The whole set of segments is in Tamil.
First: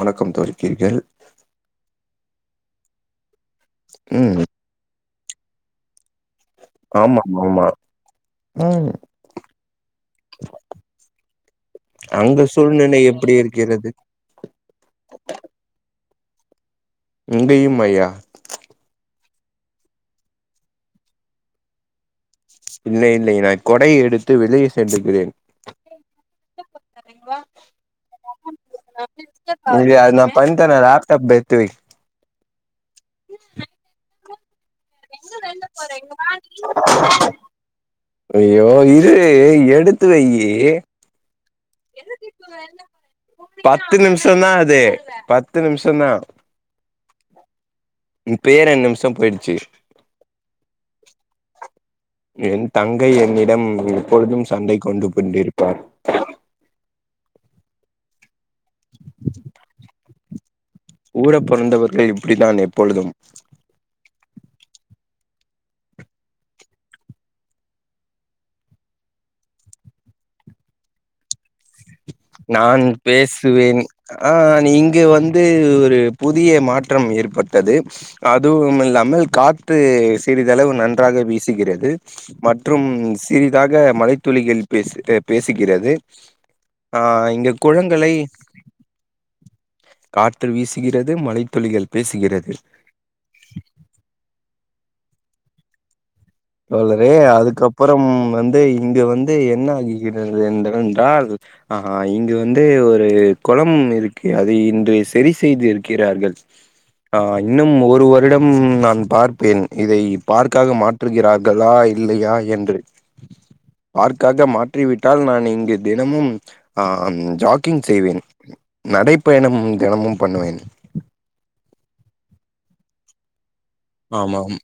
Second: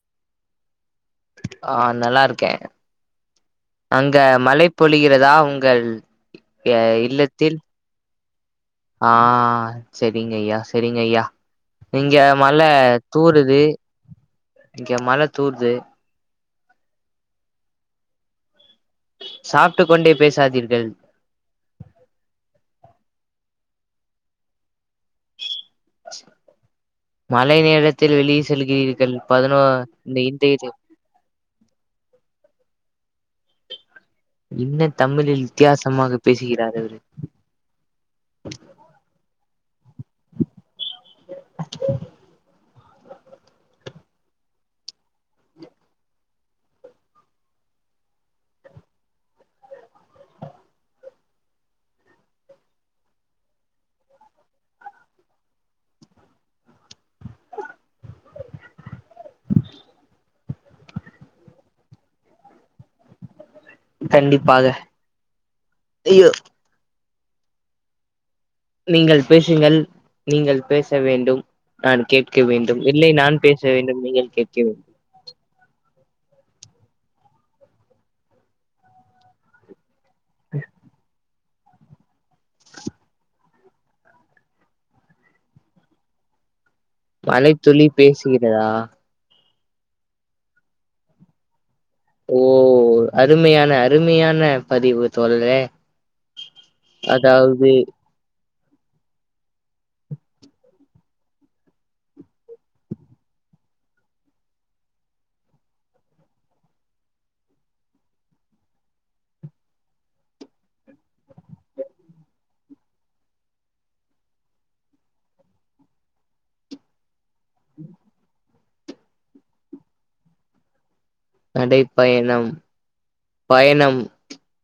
வணக்கம் தோழி [unintelligible] றீர்கள் ஆ நல்லாருக்கே அங்க ம் மழை பொழிகிறதா உங்கள் எ ஆமாம் இல்லத்தில் ஆமா ம் ஆ செரிங்கய்யா செரிங்கய்யா இங்க அங்க மழ சூழ்நிலை எப்படி தூருது இருக்கிறது இங்க மழ தூருது இங்குயும்மய்யா சாப்ட்டு கொண்டே பேசாதீர்கள் இல்லை இல்லை நா கொடை எடுத்து வெளியே சென்டுக்கிறேன் மழை நேரத்தில் வெளியே செல்கிறீர்கள் பதினோ இது இந்த அதுனா இந்த பண்டத்த இது நா லாப்டாப்பு எத்து வெய் என்ன தமிழில் வித்தியாசமாக பேசுகிறார்கள் ஐயோ இரு எடுத்து வெய்யி [inaudible] பத்து நிம்ஷோ தா அது பத்து நிம்ஷோ தா இப்பயே ரெண்ட் நிம்ஷோ போயிடுச்சி என் தங்கை என்னிடம் எப்பொழுதும் சண்டை கொண்டு பண்டிருப்பார் [inaudible] ஊட பொறந்தவர்கள் இப்புடித்தான் எப்பொழுதும் கண்டிப்பாக ஐயோ நீங்கள் பேசுங்கள் நீங்கள் பேச வேண்டும் நான் கேட்க வேண்டும் நான் இல்லை நான் பேச வேண்டும் நீங்கள் கேட்க வேண்டும் இது ஒரு புதிய மாற்றம் ஏற்பட்டது அதுவும் இல்லாமல் காற்று சிறிதளவு நன்றாக வீசுகிறது மற்றும் சிறிதாக மழைத்துளிகள் பேசு அ பேசுகிறது ஆ இங்க மழைத்துளி குளங்களை பேசுகிறதா காற்று வீசுகிறது மழைத்துளிகள் ஓ பேசுகிறது அருமையான அருமையான பதிவு தோழரே தோழரே அதாவது அதுக்கப்பறம் வந்து இங்கு வந்து என்ன ஆகிகிறது என்று என்றால் ஆஹ இங்கு வந்து ஒரு கொளம் இருக்கு அதை இன்று சரி செய்து இருக்கிறார்கள் ஆஹ் இன்னும் ஒரு வருடம் நான் பார்ப்பேன் இதை பார்க்காக மாற் றுகிறார்களா இல்லையா என்று பார்க்காக மாற்றிவிட்டால் நான் இங்கு தினமும் ஆ ஜாக்கிங் செய்வேன் நடைப்பயணம் தினமும் பண்ணுவேன் நடைப்பயணம் பயணம் ஆமாம்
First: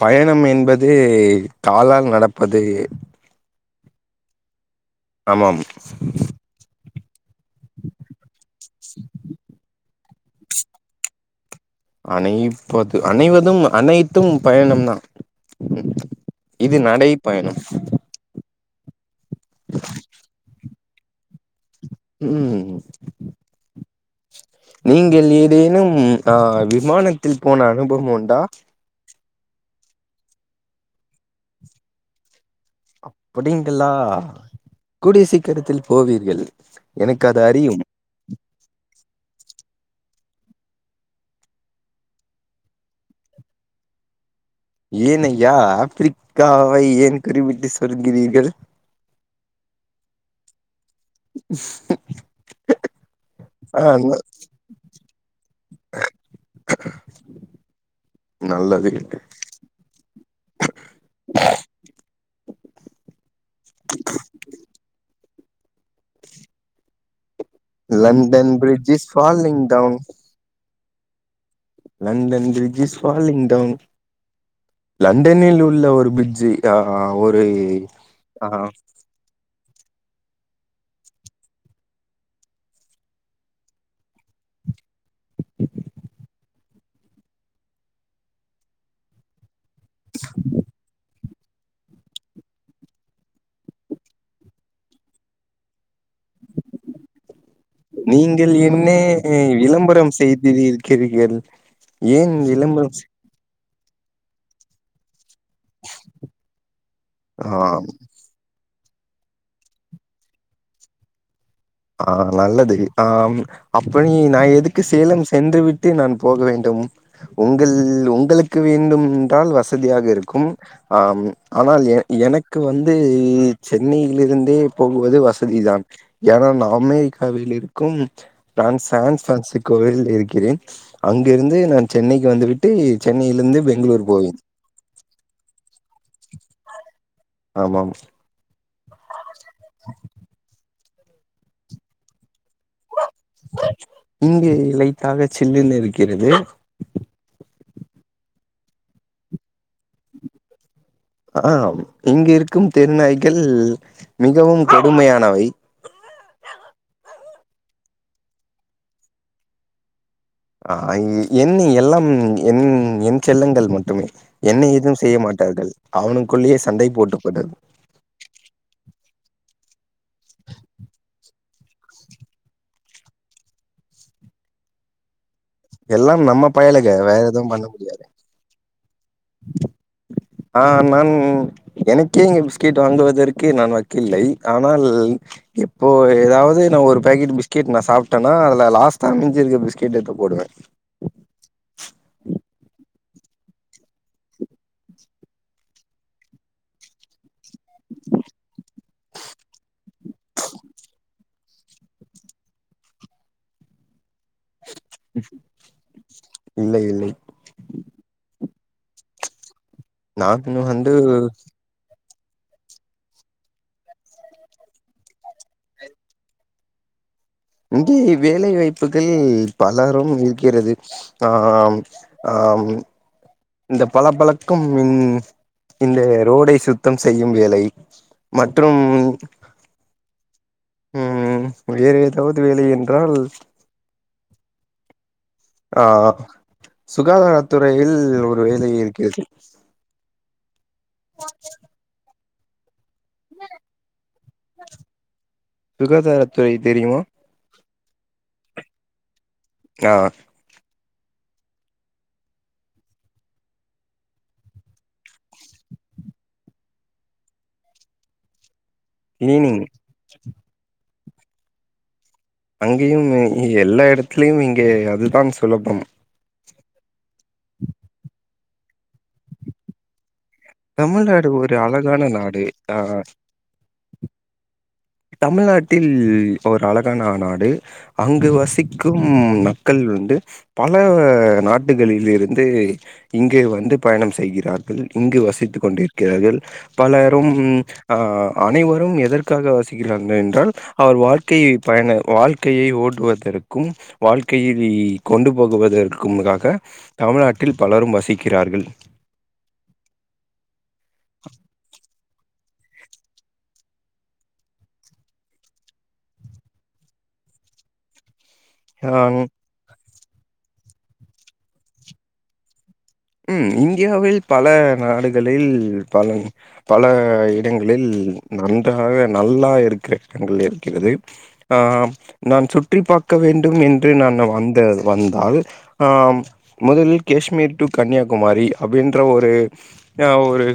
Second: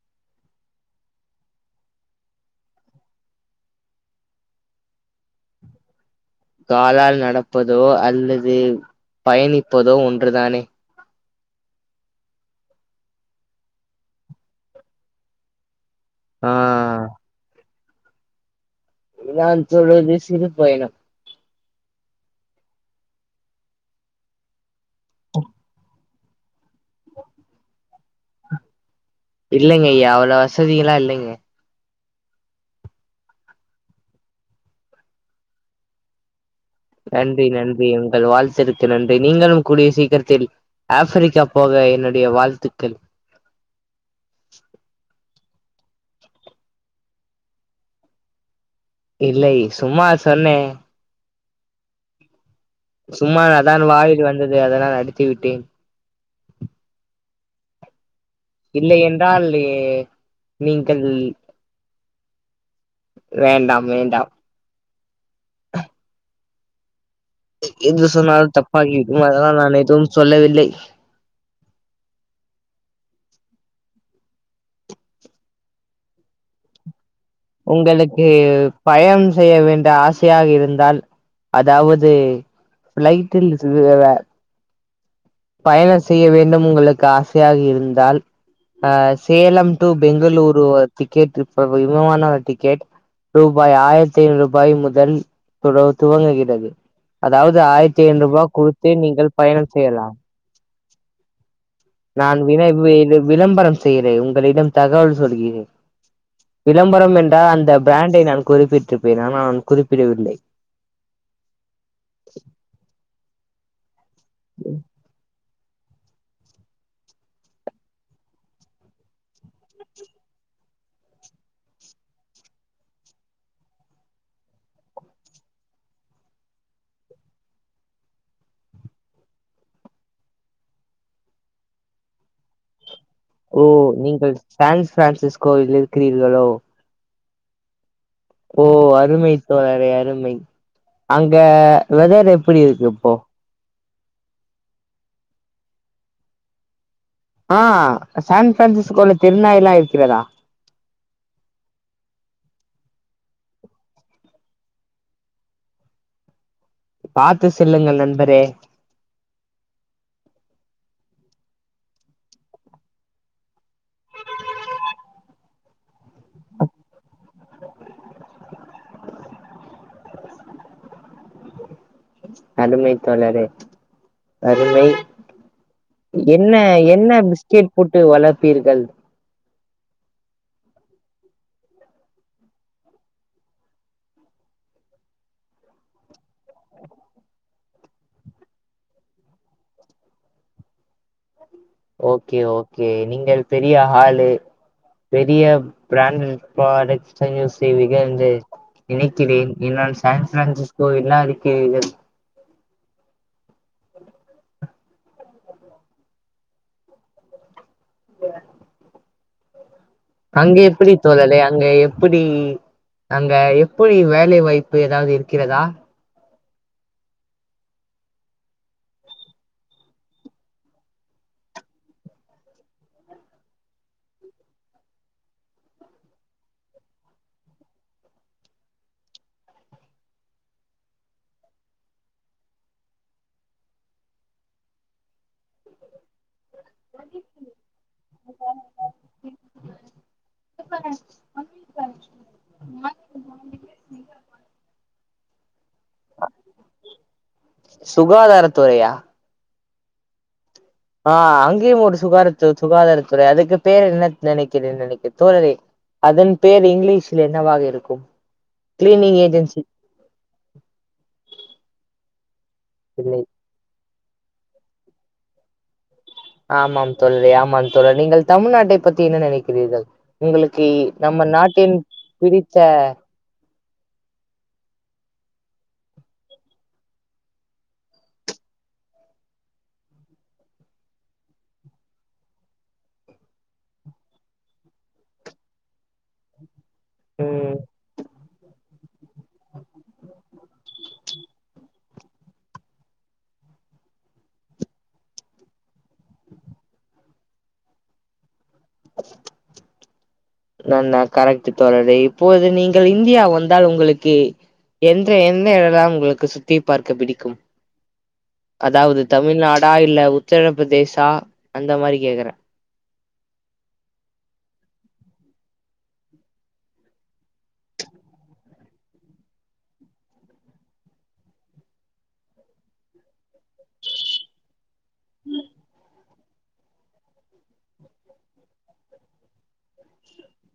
பயணம் என்பது காலால் நடப்பது ஆமாம் காலால் நடப்பதோ அல்லது பயணிப்பதோ ஒன்றுதானே அனைப்பது அனைவதும் அனைத்தும் பயணம் தான் ஆ இது நடை பயணம் இ நான் சொல்வது சிறு பயணம் உம் நீங்கள் ஏதேனும் அ விமானத்தில் போன அனுபவம் உண்டா இல்லைங்க ஐயா அவ்ளோ வசதிகள்லா இல்லைங்க அப்புடீங்களா கூடிய சீக்கரத்தில் போவீர்கள் எனக்கு அது நன்றி அறியும் நன்றி உங்கள் வாழ்த்திற்கு நன்றி நீங்களும் கூடிய சீக்கிரத்தில் ஆஃப்பிரிக்கா போக என்னுடைய வாழ்த்துக்கள் ஏன் அய்யா ஆஃப்ரிக்காவை ஏன் குறிபிட்டு சொல்கிறீர்கள் இல்லை சும்மா சொன்னே [inaudible] சும்மா ஆ அதான் ந- வாயில் வந்தது அதனால் அடித்துவிட்டேன் நல்லது இல்லை என்றால் இ நீங்கள் வேண்டாம் வேண்டாம் எது சொன்னாலு லண்டன் பிரிட்ஜ் இஸ் தப்பாகிவிடும் அதனால் ஃபாலிங் நான் டவுன் எதுவு சொல்லவில்லை London bridge is falling down லண்டனில் உள்ள பிரிட்ஜு கா ஒரு உங்களுக்கு ஆ பயணம் செய்ய வேண்ட ஆசையாக இருந்தால் அதாவது ஃபிலைட்டில் இதுவவ பயண செய்ய வேண்டும் உங்களுக்கு ஆசையாக இருந்தால் அ சேலம் டு பெங்களூரு டிக்கெட் டிரிப்ப விவமான டிக்கெட் ரூபாய் ஆயிரத்தி ஐநூறு ரூபாய் முதல் துடவ துவங்குகிறது அதாவது ஆயிர நீங்கள் என்னே விளம்பரம் செய்யலாம் செய்து இது இருக்கிறிர்கள் ஏன் நான் வினை இளம்பரம் விளம்பரம் செய்கிறே உங்களிடம் தகவல் சொல்கிறே விளம்பரம் ஆ என்றால் அந்த பிராண்டை நான் குறிப்பிட்டிருப்பேன் ஆனா குறிப்பிடவில்லை ஆ நல்லது ஆம் அப்ப நீ நா எதுக்கு சேலம் சென்றுவிட் டு நான் போக வேண்டும் உங்கள் உங்களுக்கு வேண்டும் என்றால் வசதியாக இருக்கும் ஆம் ஆனால் எ எனக்கு வந்து சென்னையிலிருந்தே போகவது வசதி தான் ஏன்னா நா அமெரிக்காவில் இருக்கு நா சேன்ஸ் பிரான்சிகோவில் இருக்கிறேன் அங்கிருந்து நான் சென்னைக்கு வந்து விட் ட்டு சென்னையில் இருந்து பெங்களூரு போவேன் சேன்ஸ் ஃபிராசிஸ்கோவில் இருக்கிரீர்கலோ ஆமாம் ஓ அருமை தோழரே அருமை அங்க வெதர் எப்டி இருக்கு இப்போ இங்கு லைட்டாக சில்லுன்னு இருக்கிறது ஆ சான் ஃபிரான்சிஸ்கோல தெருநாய் எல்லா இருக்கிறதா ஆம் இங்க இருக்கும் தெருநாய்கள் மிகவும் கடுமையானவை பாத்து சொல்லுங்கள் நண்பரே ஆ என் எல்லாம் என் என் செல்லங்கள் மட்டுமே என்னை ஏதுவு செய்யமாட்டார்கள் அவனுக்குள்ளேயே சண்டை போட்டுப்பட்ட அருமை தோழரே அருமை எல்லாம் நம்ம என்ன பயலுக என்ன வேற எதுவும் பண்ண பிஸ்கெட் போட்டு முடியாது வளர்ப்பிர்கள் ஆ நான் எனக்கே இங்க பிஸ்கட் வாங்குவதற்கு நான் வக்கு இல்லை ஆனால் ப்போ ஏதாவது நா ஒரு பேக்கட் பிஸ்கெட் நா சாப்பிட்டன்னா அல லாஸ்ட் அமைஞ்சிருக்க பிஸ்கெட் எத்த போடுவே ஓகே ஓகே நீங்க பெரிய ஆளு பெரிய பிராண்ட் ப்ராடக்ட்ஸ்தா யூஸ் செய்வீர்கள் இந்து நினைக்கிறேன் என்னால் சான் ஃபிரான்சிஸ்கோ என்னா அறிக்கிறீர்கள் ம் இல்லை இல்லை பே நான் அங்க எப்டி வந்து தோழாரே அங்க எ எப்டி அங்க எப்பிடி வேலை வாய்ப்பு ஏதாவது இருக்கிறதா இங்கே வேலை வாய்ப்புகள் பலரும் இருக்கிறது ஆம் ஆம் இந்த பல பழக்கும் மின் இந்த ரோடை சுத்தம் செய்யும் வேலை மற்றும் ம் வேற எதாது வேலை என்றால் ஆ சுகாதாரத்துறையில் ஒரு வேலை இருக்கிறது [unintelligible] [unintelligible] சுகாதாரத்துறை தெரிமா சுகாதாரத்துறையா ஆ ஆ அங்யு ஒரு சுகாரத்து சுகாதாரத்துறை அதுக்கு பேரு என்னத் நெனக்கிற நெனக்க தோழரே அதன் பேர் இங்கிலீஷல என்னவாக இருக்கும் கிளீனிங் ஏஜென் அங்யுமே இல்லை எல்லா எடத்துலயும் இங்கே அதுதா சுலபம் ஆமாம் தோழரே ஆமா தோழ நீங்கள் தமிழ்நாட்டை பத்தி என்ன நெனக்கிறீர்கள் உங்களுக்கு நம்ம தமிழ்நாடு ஒரு நாட்டின் அழகான நாடு பிடித்த ஆ தமிழ்நாட்டில் ஒரு அழகான நாடு அங்கு வசிக்கும் மக்கள் வந்து பல நாட்டுகளில் இருந்து இங்கே வந்து பயணம் செய்கிறார்கள் இங்கு வசித்து கொண்டிருக்கிறார்கள் பலரும் ம் ஆ அனைவரும் எதற்காக வசி கிறார்கள் என்றால் அவர் வாழ்க்கையை பயண வாழ்க்கையை ஓட்டுவதற்கும் வாழ்க்கையிலி கொண்டு போகுவதற்க்கும்காக தமிழ்நாட்டில் பலரும் வசிக்கிறார்கள் [unintelligible] நா நா கரெட்டு தோழரே இப்போது நீங்கள் இந்தியா வந்தால் ஒங்ளுக்கு எந்த என்ன எலாம் ஒங்ளுக்கு சுத்தி பார்க்க பிடிக்கும் அதாவது ஆ தமிழ்நாடா இல்ல உத்தரப்பிரதேசா அந்த மாதிரி கேக்கறே ம் இந்தியாவில் பல நாடுகளில் பல பல இடங்களில் நன்றாக நல்லா இருக்கிற இடங்கள் இருக்கிறது ஆ நான் சுற்றி பாக்க வேண்டும் என்று நான் வந்த வந்தால் ஆ மொதலில் கேஷ்மீர் டு கன்னியாகுமாரி அப்டின்ற ஒரு நா ஒரு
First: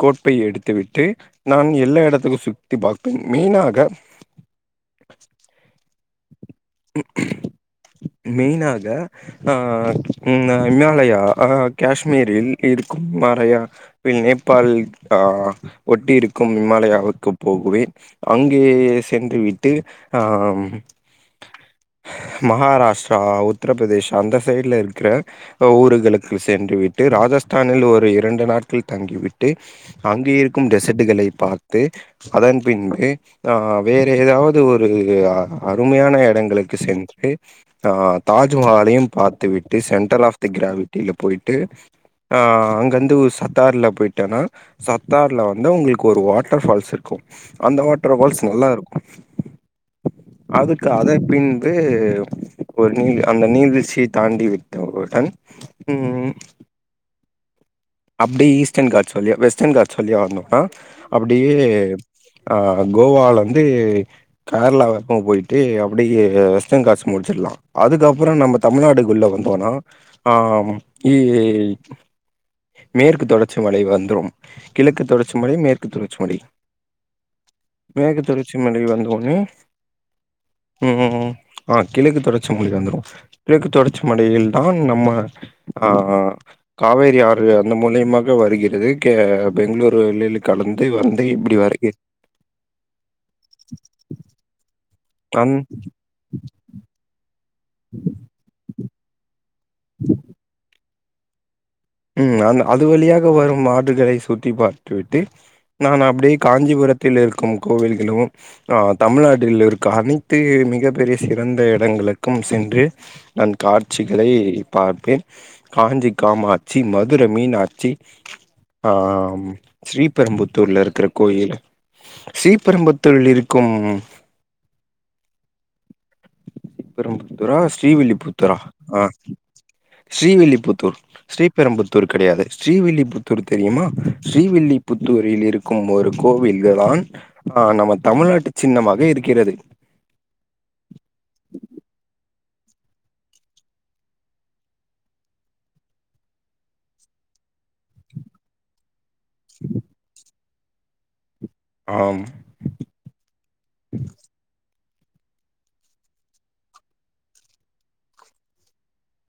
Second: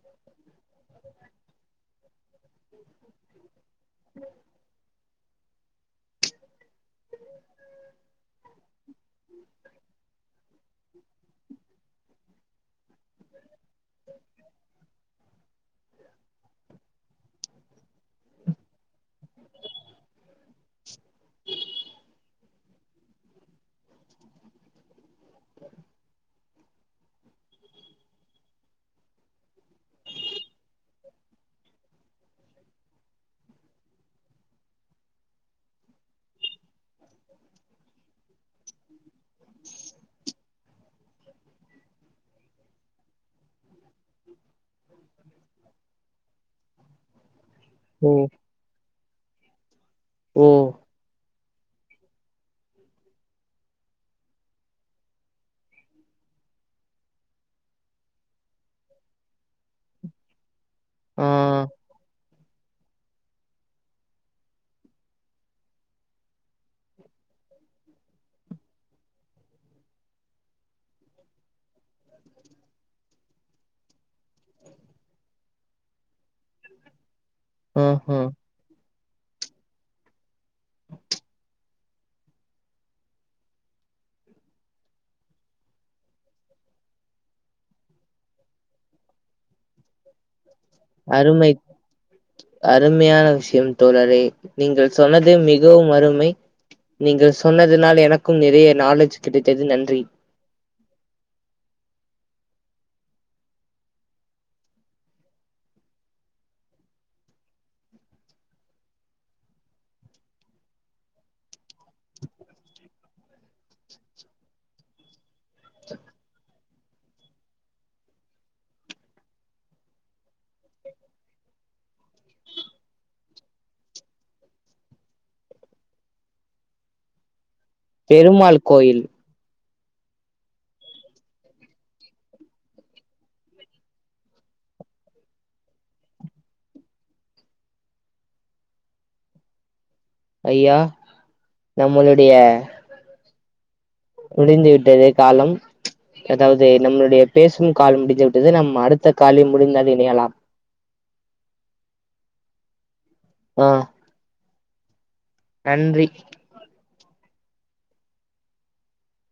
கோட்பை எடுத்துவிட்டு நான் எல்லா எடத்துக்கும் சுத்தி பார்ப்பேன் மெயினாக மெயினாக ஆ இன்ன இமாலயா அ கேஷ்மீரில் இருக்கும் மறைய வில் நேபள் ஆ ஒட்டி இருக்கும் இமாலயாவுக்கு போகுவே அங்கே சென்று விட்டு ஆம் மகாராஷ்ட்ரா உத்தரபிரதேஷா அந்த சைட்ல இருக்கிற ஊர்களுக்கு சென்று விட்டு ராஜஸ்தானில் ஒரு இரண்டு நாட்கள் தங்கிவிட்டு அங்கே இருக்கும் டெசர்டுகளை பார்த்து அதன் பின்பு அ வேற எதாவது ஒரு அருமையான எட இடங்களுக்கு சென்று ஆ தாஜ்மஹாலயும் பாத்து விட்டு சென்டர் ஆஃப் தி கிரா விட்டில பொயிட்டு ஆ அங்க இருந்து சப்த்தார்ல பொயிட் டனா சப்த்தார்ல வந்து ஒங்ளுக்கு ஒரு வாட்டர் பால்ஸ் இருக்கும் அந்த ஓ வாட்டர்பால்ஸ் நல்லா இருக்கும் ஓ அதுக்கு அத பின்பு ஒரு நீ அந்த நீர்வீழ்ச்சிய தாண்டி விட்ட உடன் ம் ம் அப்டியே ஈஸ்டர்ன் காட்ஸ் வழியா வெஸ்டர்ன் காட்ஸ் வழியா வந்தோன்னா ஆ அப்டியே அ கோவாலந்து கேர்ளா வரைக்கும் போயிட்டு அப்படியே வெஸ்டன் காட்ஸ் முடிச்சிட்லாம் அதுக்கப்புறோ நம்ம தமிழ்நாடுக்குள்ள வந்தோன்னா ஆ இ மேற்கு தொடர்ச்சி மலை வந்துரும் கிழக்கு தொடர்ச்சி மலை மேற்கு தொடர்ச்சி மலை ஆ ஆ மேற்கு தொடர்ச்சி மலை வந்தவுட்னே ம் ஆ கிழக்கு தொடர்ச்சிமலை வந்துரும் கிழக்கு தொடர்ச்சி மலையில்தான் நம்ம ஆ காவேரி ஆறு அந்த மூலியமாக வருகிறது கே பெங்களூரு வெள்ளில் கலந்து வந்து அருமை இப்படி வருக அருமையான விஷயம் தோழரே நீங்கள் சொன்னது அந் மிகவும் அருமை நீங்கள் சொன்னதுனால் எனக்கும் நிறைய நாலேஜ் கிடைத்தது நன்றி ம் அந்த அது வழியாக வரும் ஆறுகளை சுத்தி பாத்து விட்டு நான் அப்டியே காஞ்சிபுரத்தில் இருக்கும் கோவில்களும் ஆ தமிழ்நாட்டில் இருக்க அனைத்து மிகப் பெரிய சிறந்த இடங்களுக்கும் சென்று நான் காட்சிகளை பார்ப்பேன் காஞ்சிக்காமா ட்சி மதுரை மீனாட்சி அ ஸ்ரீபெரும்புத்தூர்ல இருக்கிற கோயிலு ஸ்ரீபெரும்புத்தூரில் இருக்கும் ஸ்ரீபெருபுத்தூரா ஸ்ரீவில்லிபுத்தூரா பெருமாள் ஆ கோயில் ஸ்ரீவில்லிபுத்தூர் ஸ்ரீபெரம்புத்தூர் கெடையாது ஸ்ரீவில்லிபுத்தூர் தெரியுமா ஸ்ரீவில்லிபுத்தூரில் இருக் கும் ஒரு கோவில்களான் ஆ நம்ம தமிழ்நாட்டு சின்னமாக இருக்கிறது ஐய்யா நம்மளுடைய முடிந்து விட்டது காலம் அதாவது நம்மளுடைய பேசும் காலம் முடிந்து விட்டது நம்ம அடுத்த காலில் முடிந்தால் இணையலாம் ஆம் அ நன்றி